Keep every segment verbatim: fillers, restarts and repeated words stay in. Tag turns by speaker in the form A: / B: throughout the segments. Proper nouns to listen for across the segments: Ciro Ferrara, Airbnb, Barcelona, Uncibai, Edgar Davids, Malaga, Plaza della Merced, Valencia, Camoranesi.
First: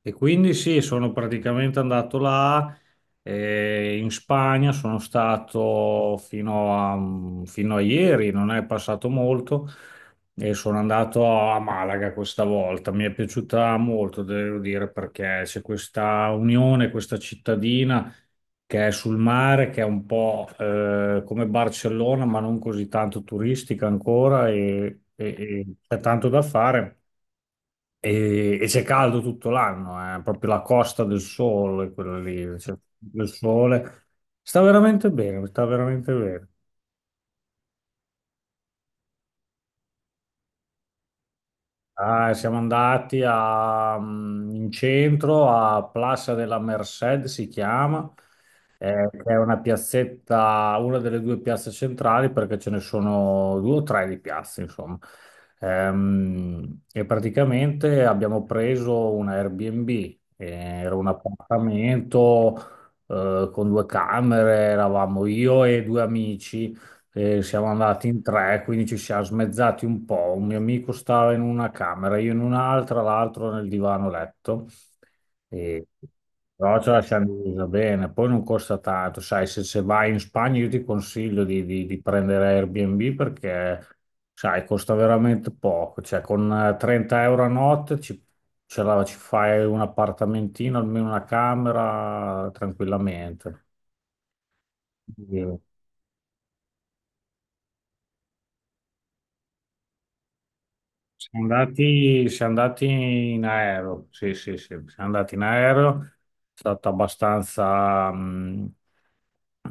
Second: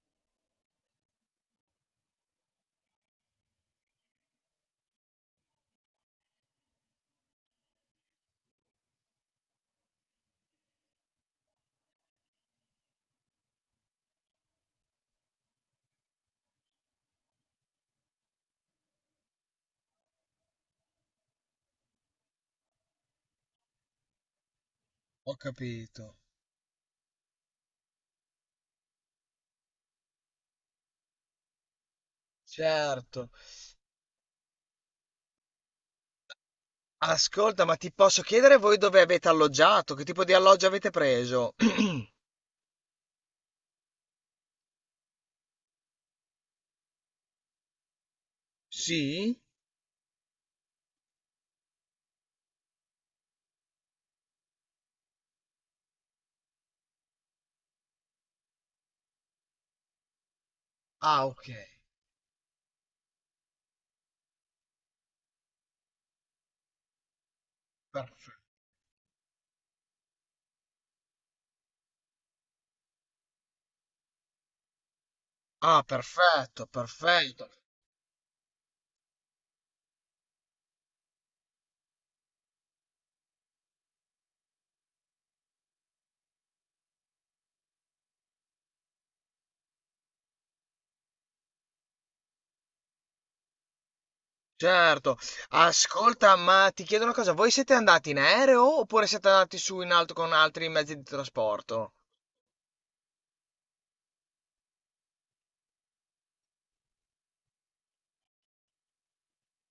A: E quindi sì, sono praticamente andato là, eh, in Spagna, sono stato fino a, fino a ieri, non è passato molto, e sono andato a Malaga questa volta. Mi è piaciuta molto, devo dire, perché c'è questa unione, questa cittadina che è sul mare, che è un po' eh, come Barcellona, ma non così tanto turistica ancora e e-
B: Ho
A: e c'è
B: capito.
A: tanto da fare. E, e c'è caldo tutto l'anno, eh, proprio la costa del sole, quella lì, cioè, il
B: Certo.
A: sole. Sta veramente bene, sta veramente bene.
B: Ascolta, ma ti posso chiedere voi dove avete alloggiato? Che tipo di alloggio avete preso?
A: Ah, siamo andati a, mm, in centro a Plaza della Merced, si chiama, eh, che è
B: Sì?
A: una piazzetta, una delle due piazze centrali, perché ce ne sono due o tre di piazze, insomma. Ehm, e praticamente abbiamo preso un Airbnb, eh, era un
B: Ah, ok.
A: appartamento, eh, con due camere, eravamo io e due amici. E siamo andati in
B: Perfetto.
A: tre, quindi ci siamo smezzati un po'. Un mio amico stava in una camera, io in un'altra, l'altro nel divano letto.
B: Ah,
A: E...
B: perfetto,
A: Però ce la siamo
B: perfetto.
A: divisa bene. Poi non costa tanto, sai, se, se vai in Spagna io ti consiglio di, di- di prendere Airbnb perché, sai, costa veramente poco. Cioè, con eh, trenta euro a notte ci, ce la- ci fai un appartamentino, almeno una camera, tranquillamente.
B: Certo. Ascolta, ma ti chiedo una cosa, voi siete andati in aereo oppure siete andati su in alto con altri mezzi di
A: Siamo
B: trasporto?
A: andati, siamo andati in aereo, sì, sì, sì, siamo andati in aereo, è stato abbastanza, mh,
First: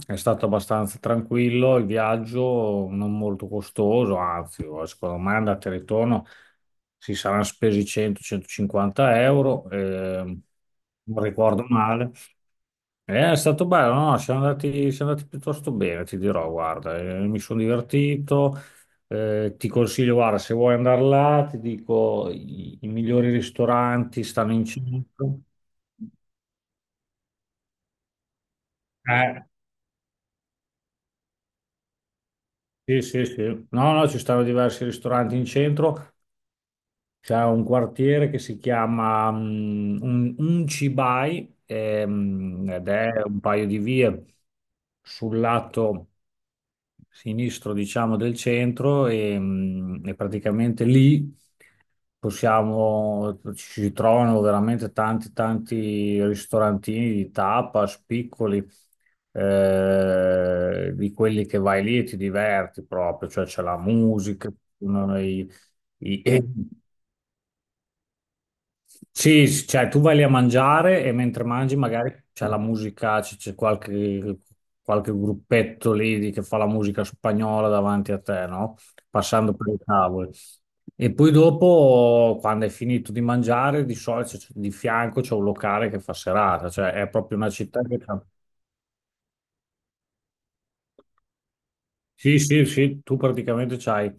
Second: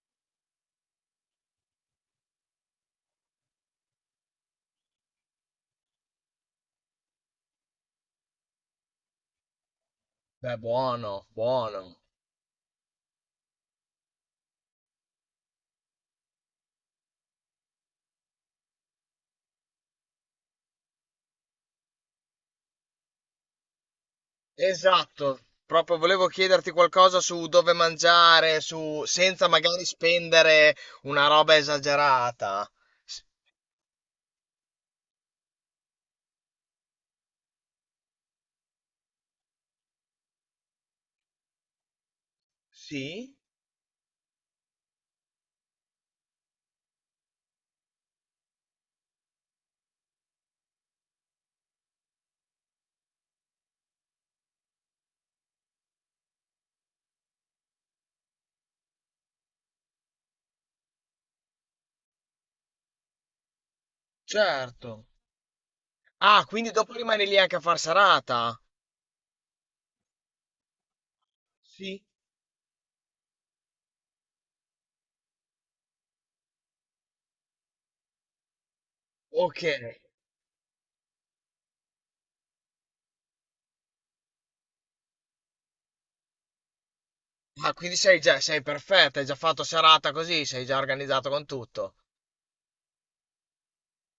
A: è stato abbastanza tranquillo il viaggio, non molto costoso, anzi, secondo me andata e ritorno si saranno spesi cento centocinquanta euro, eh,
B: Beh,
A: non
B: buono,
A: ricordo
B: buono.
A: male. Eh, È stato bello, no? Siamo andati, siamo andati piuttosto bene, ti dirò, guarda, eh, mi sono divertito, eh, ti consiglio, guarda, se vuoi andare là, ti dico, i, i migliori ristoranti stanno in centro.
B: Esatto, proprio volevo chiederti qualcosa su dove mangiare, su
A: Eh,
B: senza magari spendere una roba esagerata.
A: sì,
B: S-
A: sì, sì. No, no, ci stanno diversi ristoranti in centro. C'è un quartiere che si chiama mm, Un- Uncibai, ehm, ed è
B: sì,
A: un paio di vie sul lato sinistro, diciamo, del centro e, mm, e praticamente lì possiamo, ci si trovano veramente tanti, tanti ristorantini di tapas piccoli, eh, di quelli che vai lì e ti diverti proprio, cioè c'è la musica,
B: certo.
A: uno dei- i-
B: Ah, quindi dopo rimani lì anche a far serata?
A: Sì, s- cioè tu vai lì a mangiare e mentre mangi
B: Sì.
A: magari c'è la Mm. musica, c- c'è qualche, qualche gruppetto lì di- che fa la musica spagnola davanti a te, no? Passando
B: Ok.
A: per i tavoli. E poi dopo, quando hai finito di mangiare, di solito c- di fianco c'è un locale che fa serata, cioè è proprio una
B: Ah,
A: città
B: quindi
A: che...
B: sei
A: fa-
B: già, sei perfetta, hai già fatto serata così, sei già organizzato con tutto.
A: Sì, sì, sì, tu praticamente c'hai.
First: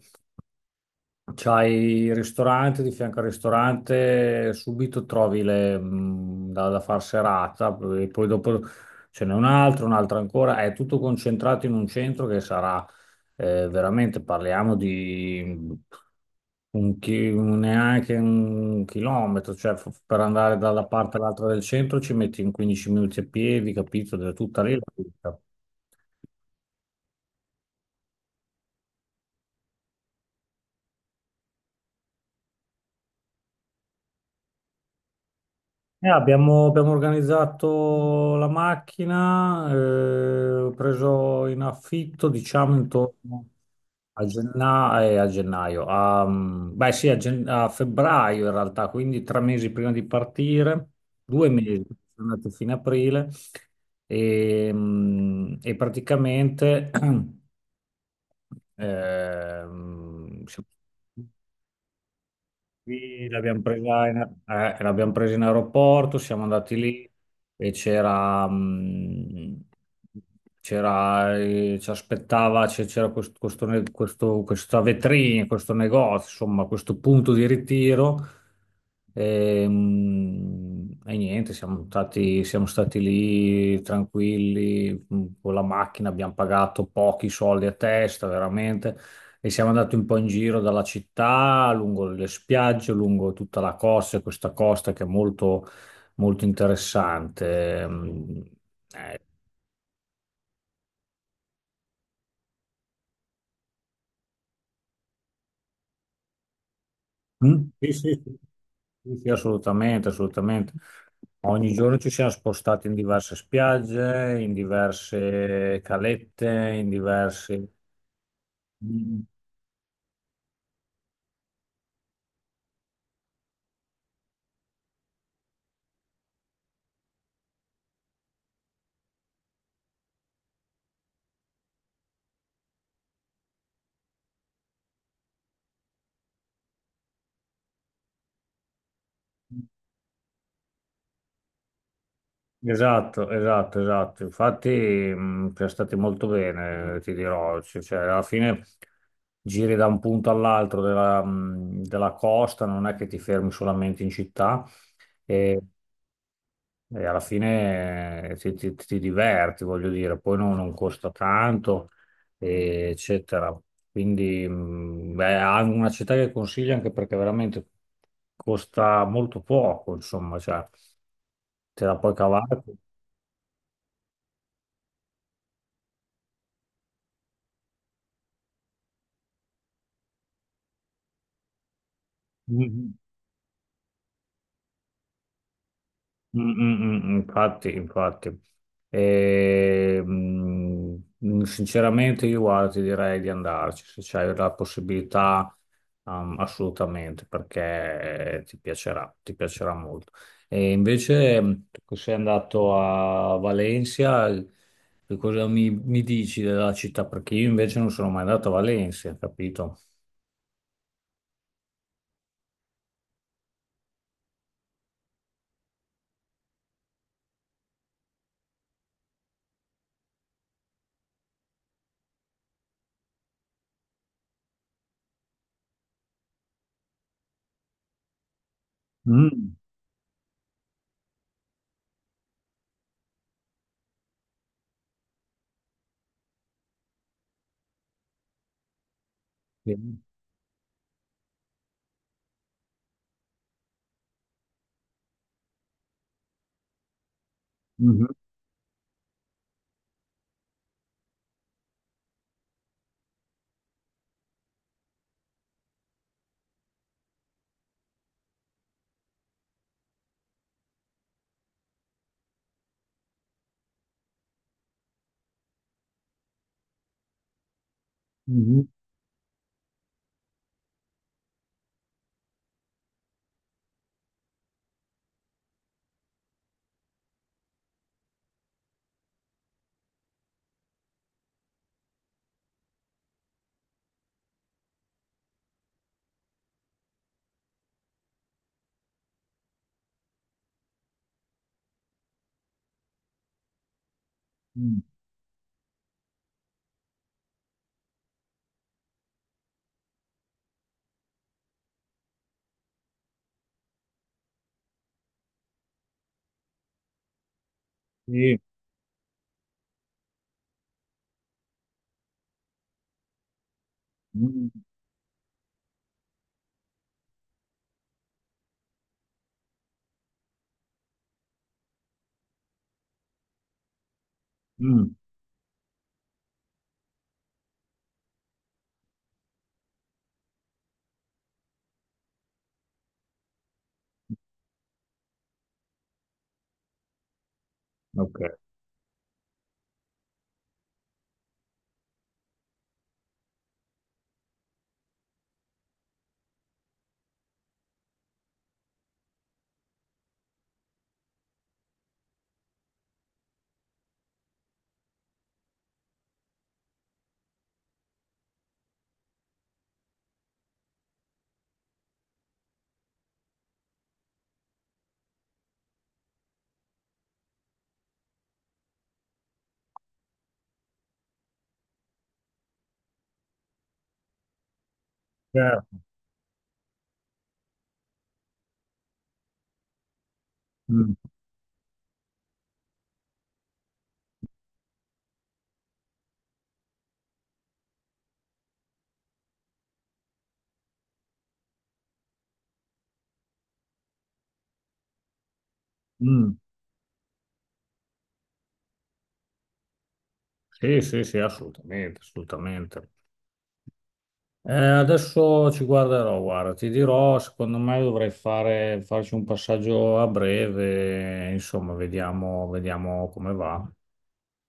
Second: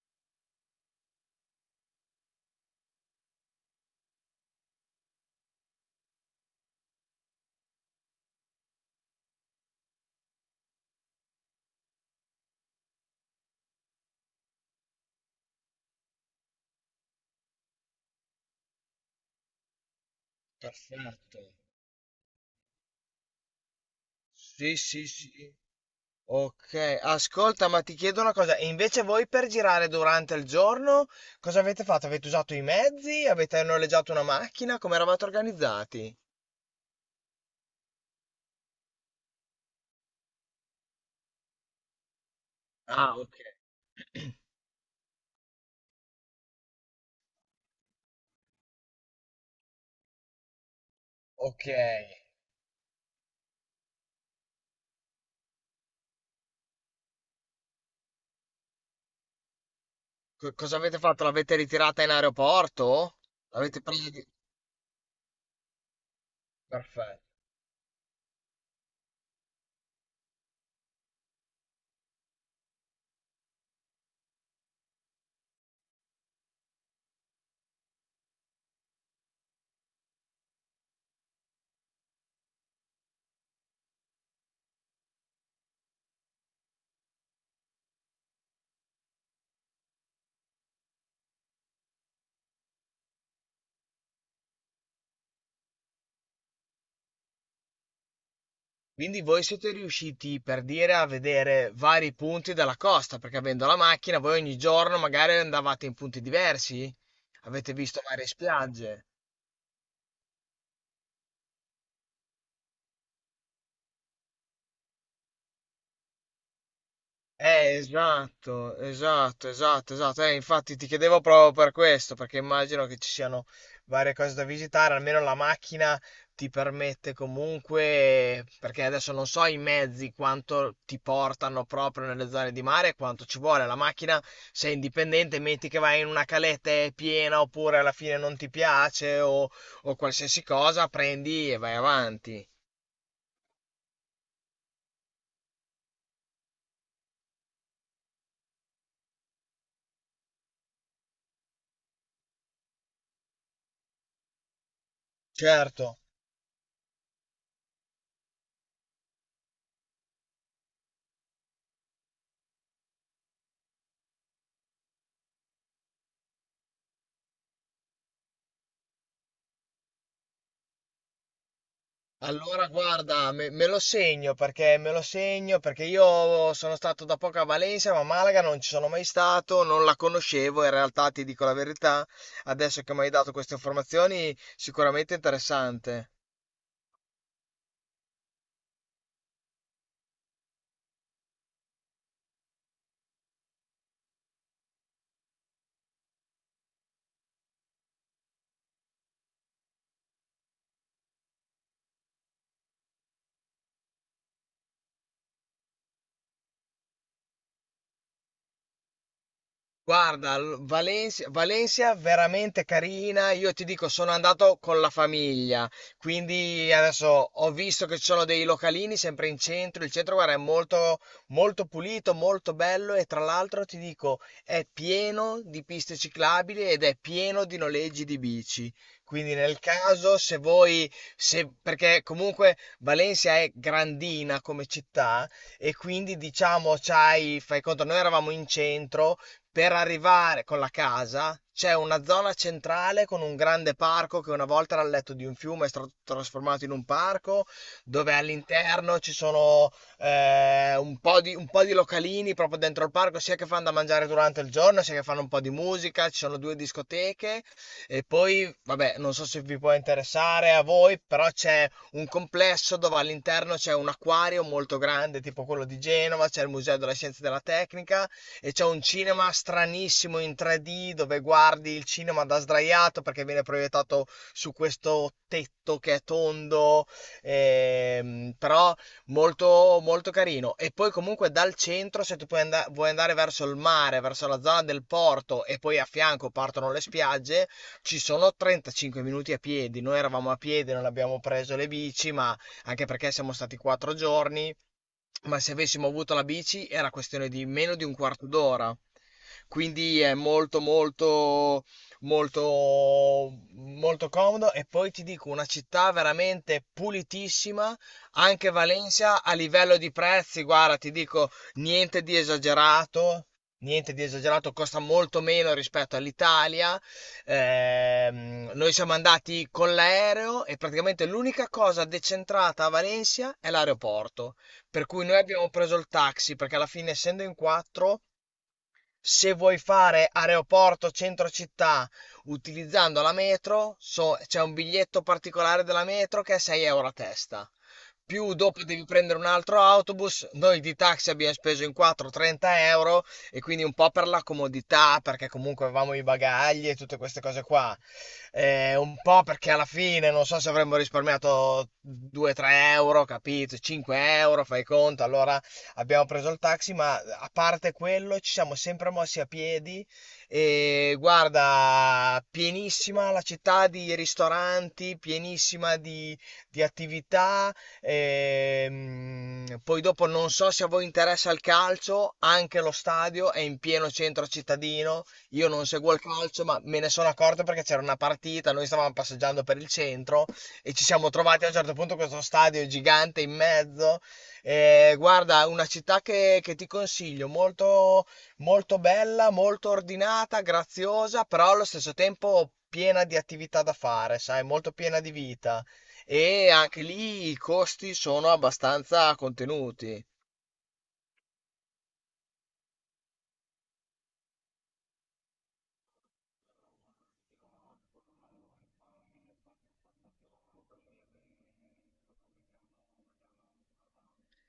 A: C'hai il ristorante, di fianco al ristorante subito trovi le, mh, da, da far serata, e poi dopo ce n'è un altro, un altro ancora, è tutto concentrato in un centro che sarà eh, veramente, parliamo di un chi- un- neanche un chilometro, cioè f- per andare dalla parte all'altra
B: Perfetto.
A: del centro ci metti in quindici minuti a piedi, capito? Da tutta lì
B: Sì,
A: la
B: sì,
A: vita.
B: sì. Ok, ascolta, ma ti chiedo una cosa, e invece voi per girare durante il giorno cosa avete fatto? Avete usato i mezzi? Avete noleggiato una macchina? Come eravate
A: Eh,
B: organizzati?
A: abbiamo, abbiamo organizzato la macchina, eh, ho preso in affitto, diciamo,
B: Ah, ok.
A: intorno a genna- eh, a gennaio, a, mm, beh sì, a, gen- a febbraio in realtà, quindi tre mesi prima di partire, due
B: Ok,
A: mesi, sono andato fino a aprile e, mm, e praticamente ehm,
B: Co- cosa avete fatto? L'avete ritirata in aeroporto?
A: qui l'abbiamo
B: L'avete
A: presa
B: presa
A: in,
B: di...
A: eh, l'abbiamo presa in aeroporto, siamo andati lì
B: Perfetto.
A: e c'era, mh, c'era, eh, ci aspettava, c'è- c'era questo, questo ne- questo- questa vetrina, questo negozio, insomma, questo punto di ritiro. E, mh, e niente, siamo stati, siamo stati lì tranquilli, mh, con la macchina, abbiamo pagato pochi soldi a testa, veramente. E siamo andati un po' in giro dalla città, lungo le spiagge, lungo tutta la costa, e questa costa che è molto, molto interessante. Mm, eh,
B: Quindi voi siete riusciti per dire a vedere vari punti della costa, perché avendo la macchina voi ogni giorno magari andavate in punti diversi?
A: Mm?
B: Avete
A: Sì,
B: visto
A: sì,
B: varie
A: sì,
B: spiagge?
A: sì, sì, assolutamente, assolutamente. Ogni giorno ci siamo spostati in diverse spiagge, in diverse calette, in diverse...
B: Eh, esatto, esatto, esatto, esatto. Eh, infatti ti chiedevo proprio per questo, perché immagino che ci siano varie cose da visitare, almeno la macchina ti permette comunque, perché adesso non so i mezzi quanto ti portano proprio nelle zone di mare, quanto ci vuole. La macchina, sei indipendente, metti che vai in una caletta e è piena oppure alla fine non ti piace o, o qualsiasi cosa, prendi e vai avanti.
A: Esatto, esatto, esatto. Infatti, mh, è stato molto bene, ti dirò. Cioè, cioè, alla fine giri da un punto all'altro della, mh, della costa, non è che ti fermi solamente in città e,
B: Certo.
A: e alla fine eh, ti, ti- ti diverti, voglio dire. Poi non, non costa tanto, e- eccetera. Quindi, mh, beh, è una città che consiglio anche perché veramente costa molto poco, insomma, cioè, te la puoi cavare.
B: Allora, guarda, me, me lo segno perché me lo segno perché io sono stato da poco a Valencia, ma a Malaga non ci sono mai stato, non la conoscevo. In realtà, ti dico la verità, adesso
A: Mm-hmm.
B: che mi hai dato queste informazioni, sicuramente interessante.
A: Mm, mm, mm, mm, Infatti, infatti. E, mm, Sinceramente io guarda, ti direi di andarci se c'hai la possibilità, um, assolutamente, perché eh, ti piacerà, ti piacerà molto. E invece, mm, tu che sei andato a Valencia, che cosa mi, mi dici della città? Perché io invece non sono mai andato a Valencia, capito?
B: Guarda, l- Valencia, Valencia veramente carina. Io ti dico, sono andato con la famiglia, quindi adesso ho visto che ci sono dei localini sempre in centro. Il centro, guarda, è molto, molto pulito, molto bello e tra l'altro ti dico, è pieno di piste ciclabili ed è pieno di noleggi di bici. Quindi
A: Mm.
B: nel caso, se voi, se, perché comunque Valencia è grandina come città e quindi diciamo, c'hai, fai conto, noi eravamo in centro. Per
A: Sì.
B: arrivare con la casa c'è una zona centrale con un grande parco che una volta era il letto di un fiume, è stato trasformato in un parco,
A: Mhm,
B: dove all'interno ci sono eh, un po' di, un po' di localini proprio dentro il parco, sia che fanno da mangiare durante il giorno, sia che fanno un po' di musica, ci sono due discoteche e poi, vabbè, non so se vi può interessare a voi, però c'è un complesso dove all'interno c'è un acquario molto grande, tipo quello di Genova, c'è il Museo della Scienza e della Tecnica e c'è
A: mhm,
B: un cinema stranissimo in tre D dove guardi il cinema da sdraiato perché viene proiettato su questo tetto che è tondo, ehm, però molto, molto carino. E poi comunque dal centro, se tu puoi anda- vuoi andare verso il mare, verso la zona del porto e poi a fianco partono le spiagge, ci sono trentacinque minuti a piedi. Noi eravamo a piedi, non abbiamo preso le bici, ma anche perché siamo stati quattro giorni,
A: mm.
B: ma se avessimo avuto la bici era questione di meno di un quarto d'ora. Quindi è molto molto molto molto comodo e poi ti dico una città veramente pulitissima,
A: Sì.
B: anche Valencia a livello di prezzi, guarda, ti dico niente di esagerato. Niente di
A: Mm,
B: esagerato, costa molto meno rispetto all'Italia. Ehm, noi siamo andati con l'aereo e praticamente l'unica cosa decentrata a Valencia è l'aeroporto. Per
A: mm.
B: cui noi abbiamo preso il taxi, perché alla fine essendo in quattro, se vuoi fare aeroporto centro città utilizzando la metro, so- c'è un biglietto particolare della metro che è sei euro a testa.
A: Ok,
B: Più dopo devi prendere un altro autobus. Noi di taxi abbiamo speso in quattro trenta euro e quindi un po' per la comodità, perché comunque avevamo i bagagli e tutte queste cose qua. Eh, un po' perché alla fine non so se avremmo risparmiato due-tre euro, capito? cinque euro, fai conto. Allora abbiamo preso il taxi, ma a parte quello ci siamo sempre mossi a piedi e guarda, pienissima la città di ristoranti, pienissima di, di attività. Ehm, poi dopo non so se a voi interessa il calcio, anche lo stadio è in pieno centro cittadino. Io non
A: certo.
B: seguo il calcio, ma me ne sono accorto perché c'era una partita, noi stavamo passeggiando per il centro e ci siamo trovati a un certo punto questo stadio gigante in mezzo. Eh, guarda, una città che, che ti consiglio, molto, molto bella, molto ordinata, graziosa, però allo stesso tempo piena di attività da fare, sai, molto piena di vita.
A: Mm,
B: E anche lì i costi sono abbastanza contenuti.
A: sì, sì, sì, assolutamente, assolutamente. Eh, adesso ci guarderò, guarda, ti dirò, secondo me dovrei fare, farci un passaggio a breve, insomma, vediamo, vediamo come va.